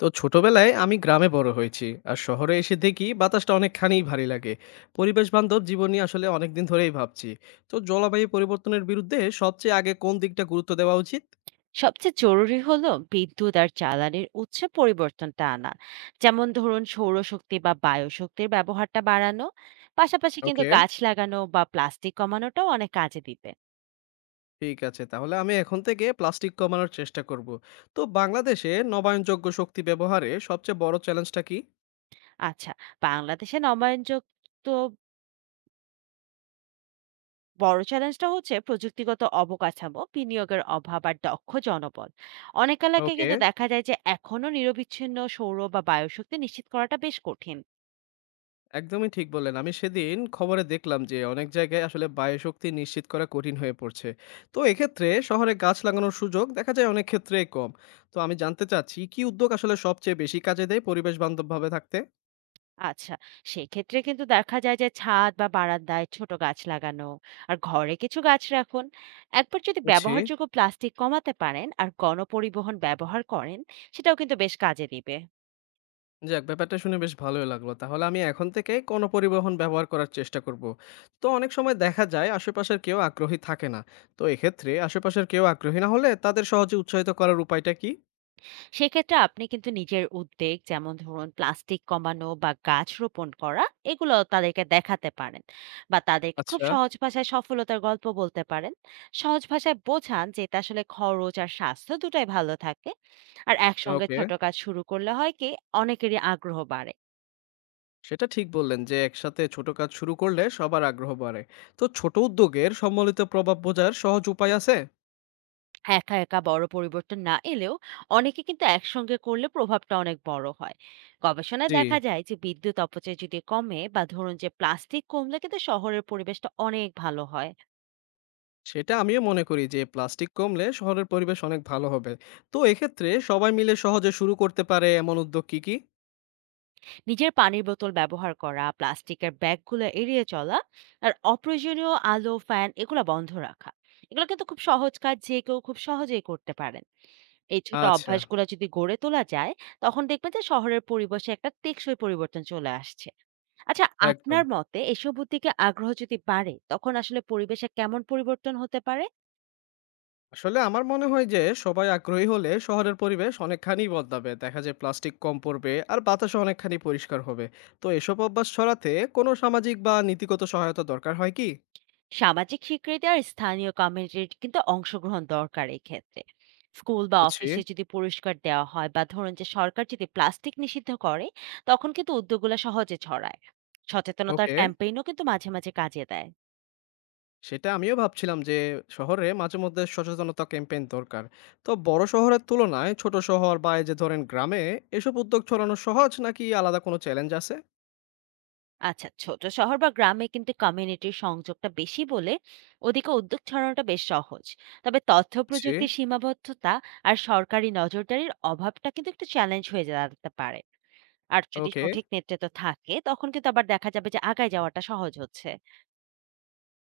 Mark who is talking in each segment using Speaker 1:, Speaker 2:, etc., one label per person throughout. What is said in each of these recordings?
Speaker 1: তো ছোটবেলায় আমি গ্রামে বড় হয়েছি। আর শহরে এসে দেখি বাতাসটা অনেকখানি ভারী লাগে। পরিবেশ বান্ধব জীবন নিয়ে আসলে অনেকদিন ধরেই ভাবছি। তো জলবায়ু পরিবর্তনের বিরুদ্ধে সবচেয়ে আগে কোন দিকটা গুরুত্ব দেওয়া উচিত?
Speaker 2: সবচেয়ে জরুরি হলো বিদ্যুৎ আর জ্বালানির উৎসে পরিবর্তনটা আনা। যেমন ধরুন সৌরশক্তি বা বায়ুশক্তির ব্যবহারটা বাড়ানো। পাশাপাশি কিন্তু
Speaker 1: ওকে,
Speaker 2: গাছ লাগানো বা প্লাস্টিক কমানোটাও অনেক কাজে দিবে।
Speaker 1: ঠিক আছে, তাহলে আমি এখন থেকে প্লাস্টিক কমানোর চেষ্টা করব। তো বাংলাদেশে নবায়নযোগ্য শক্তি ব্যবহারে সবচেয়ে বড় চ্যালেঞ্জটা কি?
Speaker 2: আচ্ছা, বাংলাদেশে নবায়নযোগ্য বড় চ্যালেঞ্জটা হচ্ছে প্রযুক্তিগত অবকাঠামো বিনিয়োগের অভাব আর দক্ষ জনবল। অনেক এলাকায়
Speaker 1: ওকে,
Speaker 2: কিন্তু দেখা যায় যে এখনো নিরবিচ্ছিন্ন সৌর বা বায়ুশক্তি নিশ্চিত করাটা বেশ কঠিন।
Speaker 1: একদমই ঠিক বললেন। আমি সেদিন খবরে দেখলাম যে অনেক জায়গায় আসলে বায়ুশক্তি নিশ্চিত করা কঠিন হয়ে পড়ছে। তো এক্ষেত্রে শহরে গাছ লাগানোর সুযোগ দেখা যায় অনেক ক্ষেত্রেই কম। তো আমি জানতে চাচ্ছি কি উদ্যোগ আসলে সবচেয়ে বেশি কাজে দেয় পরিবেশ বান্ধবভাবে থাকতে?
Speaker 2: আচ্ছা, সেক্ষেত্রে কিন্তু দেখা যায় যে ছাদ বা বারান্দায় ছোট গাছ লাগানো আর ঘরে কিছু গাছ রাখুন। একবার যদি
Speaker 1: বুঝছি।
Speaker 2: ব্যবহারযোগ্য প্লাস্টিক কমাতে পারেন আর গণপরিবহন ব্যবহার করেন, সেটাও কিন্তু বেশ কাজে দিবে।
Speaker 1: যাক, ব্যাপারটা শুনে বেশ ভালোই লাগলো। তাহলে আমি এখন থেকে গণপরিবহন ব্যবহার করার চেষ্টা করব। তো অনেক সময় দেখা যায় আশেপাশের কেউ আগ্রহী থাকে না। তো এক্ষেত্রে আশেপাশের কেউ আগ্রহী না হলে তাদের সহজে উৎসাহিত করার উপায়টা কি?
Speaker 2: সেক্ষেত্রে আপনি কিন্তু নিজের উদ্যোগ যেমন ধরুন প্লাস্টিক কমানো বা গাছ রোপণ করা এগুলো তাদেরকে দেখাতে পারেন বা তাদেরকে খুব
Speaker 1: আচ্ছা।
Speaker 2: সহজ ভাষায় সফলতার গল্প বলতে পারেন। সহজ ভাষায় বোঝান যে এটা আসলে খরচ আর স্বাস্থ্য দুটাই ভালো থাকে। আর একসঙ্গে
Speaker 1: ওকে।
Speaker 2: ছোট কাজ শুরু করলে হয় কি অনেকেরই আগ্রহ বাড়ে।
Speaker 1: সেটা ঠিক বললেন যে একসাথে ছোট কাজ শুরু করলে সবার আগ্রহ বাড়ে। তো ছোট উদ্যোগের সম্মিলিত প্রভাব বোঝার সহজ উপায় আছে?
Speaker 2: একা একা বড় পরিবর্তন না এলেও অনেকে কিন্তু একসঙ্গে করলে প্রভাবটা অনেক বড় হয়। গবেষণায়
Speaker 1: জি।
Speaker 2: দেখা যায় যে বিদ্যুৎ অপচয় যদি কমে বা ধরুন যে প্লাস্টিক কমলে কিন্তু শহরের পরিবেশটা অনেক ভালো হয়।
Speaker 1: সেটা আমিও মনে করি যে প্লাস্টিক কমলে শহরের পরিবেশ অনেক ভালো হবে। তো এক্ষেত্রে সবাই মিলে সহজে শুরু করতে পারে এমন উদ্যোগ কি কি?
Speaker 2: নিজের পানির বোতল ব্যবহার করা, প্লাস্টিকের ব্যাগগুলো এড়িয়ে চলা, আর অপ্রয়োজনীয় আলো, ফ্যান এগুলো বন্ধ রাখা। এগুলো কিন্তু খুব সহজ কাজ, যে কেউ খুব সহজেই করতে পারেন। এই ছোট
Speaker 1: আচ্ছা।
Speaker 2: অভ্যাসগুলো যদি গড়ে তোলা যায়, তখন দেখবেন যে শহরের পরিবেশে একটা টেকসই পরিবর্তন চলে আসছে। আচ্ছা,
Speaker 1: একদম।
Speaker 2: আপনার মতে এসব উদ্যোগে আগ্রহ যদি বাড়ে, তখন আসলে পরিবেশে কেমন পরিবর্তন হতে পারে?
Speaker 1: আসলে আমার মনে হয় যে সবাই আগ্রহী হলে শহরের পরিবেশ অনেকখানি বদলাবে, দেখা যায় প্লাস্টিক কম পড়বে আর বাতাসও অনেকখানি পরিষ্কার হবে। তো এসব অভ্যাস ছড়াতে কোনো সামাজিক বা নীতিগত সহায়তা দরকার হয় কি?
Speaker 2: সামাজিক স্বীকৃতি আর স্থানীয় কমিউনিটির কিন্তু অংশগ্রহণ দরকার এই ক্ষেত্রে। স্কুল বা
Speaker 1: বুঝছি।
Speaker 2: অফিসে যদি পুরস্কার দেওয়া হয় বা ধরুন যে সরকার যদি প্লাস্টিক নিষিদ্ধ করে তখন কিন্তু উদ্যোগগুলো সহজে ছড়ায়। সচেতনতার
Speaker 1: ওকে।
Speaker 2: ক্যাম্পেইনও কিন্তু মাঝে মাঝে কাজে দেয়।
Speaker 1: সেটা আমিও ভাবছিলাম যে শহরে মাঝেমধ্যে সচেতনতা ক্যাম্পেইন দরকার। তো বড় শহরের তুলনায় ছোট শহর বা এই যে ধরেন গ্রামে এসব উদ্যোগ ছড়ানো সহজ নাকি আলাদা কোনো চ্যালেঞ্জ আছে?
Speaker 2: আচ্ছা, ছোট শহর বা গ্রামে কিন্তু কমিউনিটির সংযোগটা বেশি বলে ওদিকে উদ্যোগ ছড়ানোটা বেশ সহজ। তবে তথ্য
Speaker 1: জি।
Speaker 2: প্রযুক্তির সীমাবদ্ধতা আর সরকারি নজরদারির অভাবটা কিন্তু একটু চ্যালেঞ্জ হয়ে দাঁড়াতে পারে। আর যদি
Speaker 1: ওকে।
Speaker 2: সঠিক নেতৃত্ব থাকে, তখন কিন্তু আবার দেখা যাবে যে আগায় যাওয়াটা সহজ হচ্ছে।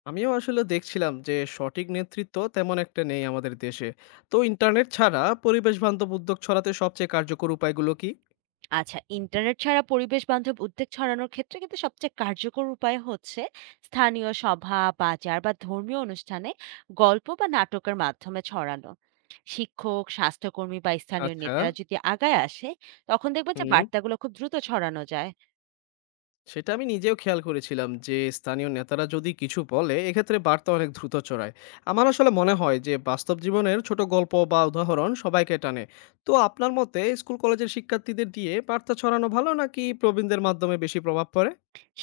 Speaker 1: আমিও আসলে দেখছিলাম যে সঠিক নেতৃত্ব তেমন একটা নেই আমাদের দেশে। তো ইন্টারনেট ছাড়া পরিবেশ বান্ধব উদ্যোগ ছড়াতে সবচেয়ে কার্যকর উপায়গুলো কি?
Speaker 2: আচ্ছা, ইন্টারনেট ছাড়া পরিবেশ বান্ধব উদ্যোগ ছড়ানোর ক্ষেত্রে কিন্তু সবচেয়ে কার্যকর উপায় হচ্ছে স্থানীয় সভা, বাজার বা ধর্মীয় অনুষ্ঠানে গল্প বা নাটকের মাধ্যমে ছড়ানো। শিক্ষক, স্বাস্থ্যকর্মী বা স্থানীয়
Speaker 1: আচ্ছা।
Speaker 2: নেতারা যদি আগায় আসে, তখন দেখবেন যে
Speaker 1: হুম।
Speaker 2: বার্তাগুলো খুব দ্রুত ছড়ানো যায়।
Speaker 1: সেটা আমি নিজেও খেয়াল করেছিলাম যে স্থানীয় নেতারা যদি কিছু বলে এক্ষেত্রে বার্তা অনেক দ্রুত ছড়ায়। আমার আসলে মনে হয় যে বাস্তব জীবনের ছোট গল্প বা উদাহরণ সবাইকে টানে। তো আপনার মতে স্কুল কলেজের শিক্ষার্থীদের দিয়ে বার্তা ছড়ানো ভালো নাকি প্রবীণদের মাধ্যমে বেশি প্রভাব পড়ে?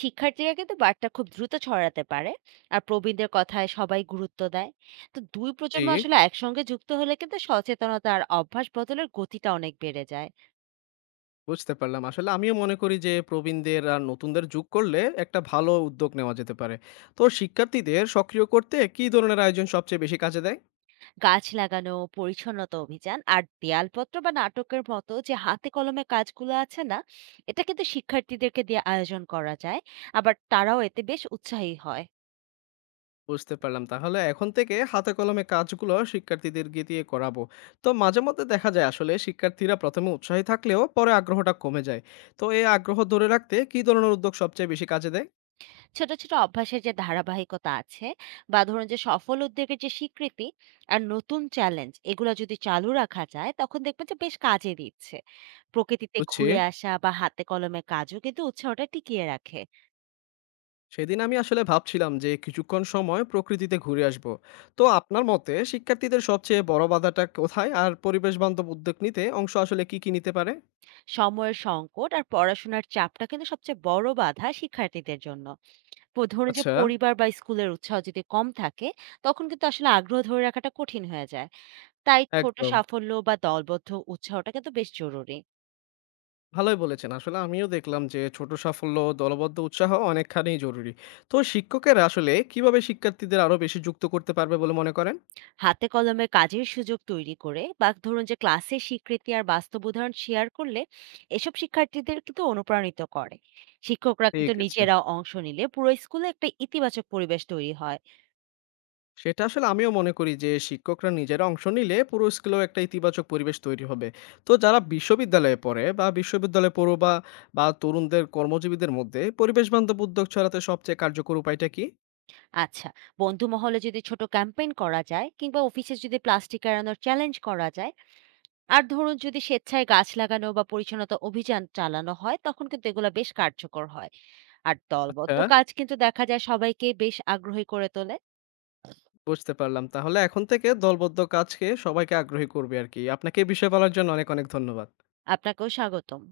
Speaker 2: শিক্ষার্থীরা কিন্তু বার্তা খুব দ্রুত ছড়াতে পারে আর প্রবীণদের কথায় সবাই গুরুত্ব দেয়। তো দুই
Speaker 1: জি।
Speaker 2: প্রজন্ম আসলে একসঙ্গে যুক্ত হলে কিন্তু সচেতনতা আর অভ্যাস বদলের গতিটা অনেক বেড়ে যায়।
Speaker 1: বুঝতে পারলাম, আসলে আমিও মনে করি যে প্রবীণদের আর নতুনদের যোগ করলে একটা ভালো উদ্যোগ নেওয়া যেতে পারে। তো শিক্ষার্থীদের সক্রিয় করতে কী ধরনের আয়োজন সবচেয়ে বেশি কাজে দেয়?
Speaker 2: গাছ লাগানো, পরিচ্ছন্নতা অভিযান আর দেয়ালপত্র বা নাটকের মতো যে হাতে কলমে কাজগুলো আছে না এটা কিন্তু শিক্ষার্থীদেরকে দিয়ে আয়োজন করা যায়। আবার তারাও এতে বেশ উৎসাহী হয়।
Speaker 1: বুঝতে পারলাম। তাহলে এখন থেকে হাতে কলমে কাজগুলো শিক্ষার্থীদেরকে দিয়ে করাবো। তো মাঝে মধ্যে দেখা যায় আসলে শিক্ষার্থীরা ১মে এ উৎসাহী থাকলেও পরে আগ্রহটা কমে যায়। তো এই আগ্রহ ধরে রাখতে কি ধরনের উদ্যোগ সবচেয়ে বেশি কাজে দেয়?
Speaker 2: ছোট, ছোট অভ্যাসের যে ধারাবাহিকতা আছে বা ধরুন যে সফল উদ্যোগের যে স্বীকৃতি আর নতুন চ্যালেঞ্জ এগুলা যদি চালু রাখা যায় তখন দেখবেন যে বেশ কাজে দিচ্ছে। প্রকৃতিতে
Speaker 1: বুঝছি।
Speaker 2: ঘুরে আসা বা হাতে কলমে কাজও কিন্তু উৎসাহটা টিকিয়ে রাখে।
Speaker 1: সেদিন আমি আসলে ভাবছিলাম যে কিছুক্ষণ সময় প্রকৃতিতে ঘুরে আসব। তো আপনার মতে শিক্ষার্থীদের সবচেয়ে বড় বাধাটা কোথায়? আর পরিবেশ বান্ধব উদ্যোগ নিতে অংশ আসলে কি নিতে পারে?
Speaker 2: সময়ের সংকট আর পড়াশোনার চাপটা কিন্তু সবচেয়ে বড় বাধা শিক্ষার্থীদের জন্য। ধরুন যে
Speaker 1: আচ্ছা।
Speaker 2: পরিবার বা স্কুলের উৎসাহ যদি কম থাকে তখন কিন্তু আসলে আগ্রহ ধরে রাখাটা কঠিন হয়ে যায়। তাই ছোট
Speaker 1: একদম।
Speaker 2: সাফল্য বা দলবদ্ধ উৎসাহটা কিন্তু বেশ জরুরি।
Speaker 1: ভালোই বলেছেন। আসলে আমিও দেখলাম যে ছোট সাফল্য, দলবদ্ধ উৎসাহ অনেকখানি জরুরি। তো শিক্ষকেরা আসলে কিভাবে শিক্ষার্থীদের আরো বেশি যুক্ত করতে পারবে বলে মনে করেন?
Speaker 2: হাতে কলমে কাজের সুযোগ তৈরি করে বা ধরুন যে ক্লাসের স্বীকৃতি আর বাস্তব উদাহরণ শেয়ার করলে এসব শিক্ষার্থীদের কিন্তু অনুপ্রাণিত করে। শিক্ষকরা
Speaker 1: ঠিক
Speaker 2: কিন্তু
Speaker 1: আছে।
Speaker 2: নিজেরা অংশ নিলে পুরো স্কুলে একটা ইতিবাচক পরিবেশ তৈরি হয়।
Speaker 1: সেটা আসলে আমিও মনে করি যে শিক্ষকরা নিজেরা অংশ নিলে পুরো স্কুলেও একটা ইতিবাচক পরিবেশ তৈরি হবে। তো যারা বিশ্ববিদ্যালয়ে পড়ে বা বিশ্ববিদ্যালয়ে পড়ুয়া বা বা তরুণদের কর্মজীবীদের মধ্যে পরিবেশ বান্ধব উদ্যোগ ছড়াতে সবচেয়ে কার্যকর উপায়টা কি?
Speaker 2: আচ্ছা, বন্ধু মহলে যদি ছোট ক্যাম্পেইন করা যায় কিংবা অফিসে যদি প্লাস্টিক এড়ানোর চ্যালেঞ্জ করা যায় আর ধরুন যদি স্বেচ্ছায় গাছ লাগানো বা পরিচ্ছন্নতা অভিযান চালানো হয় তখন কিন্তু এগুলো বেশ কার্যকর হয়। আর
Speaker 1: আচ্ছা,
Speaker 2: দলবদ্ধ কাজ কিন্তু দেখা যায় সবাইকে বেশ আগ্রহী করে তোলে।
Speaker 1: বুঝতে পারলাম। তাহলে এখন থেকে দলবদ্ধ কাজকে সবাইকে আগ্রহী করবে আরকি। আপনাকে এই বিষয়ে বলার জন্য অনেক ধন্যবাদ।
Speaker 2: আপনাকেও স্বাগতম।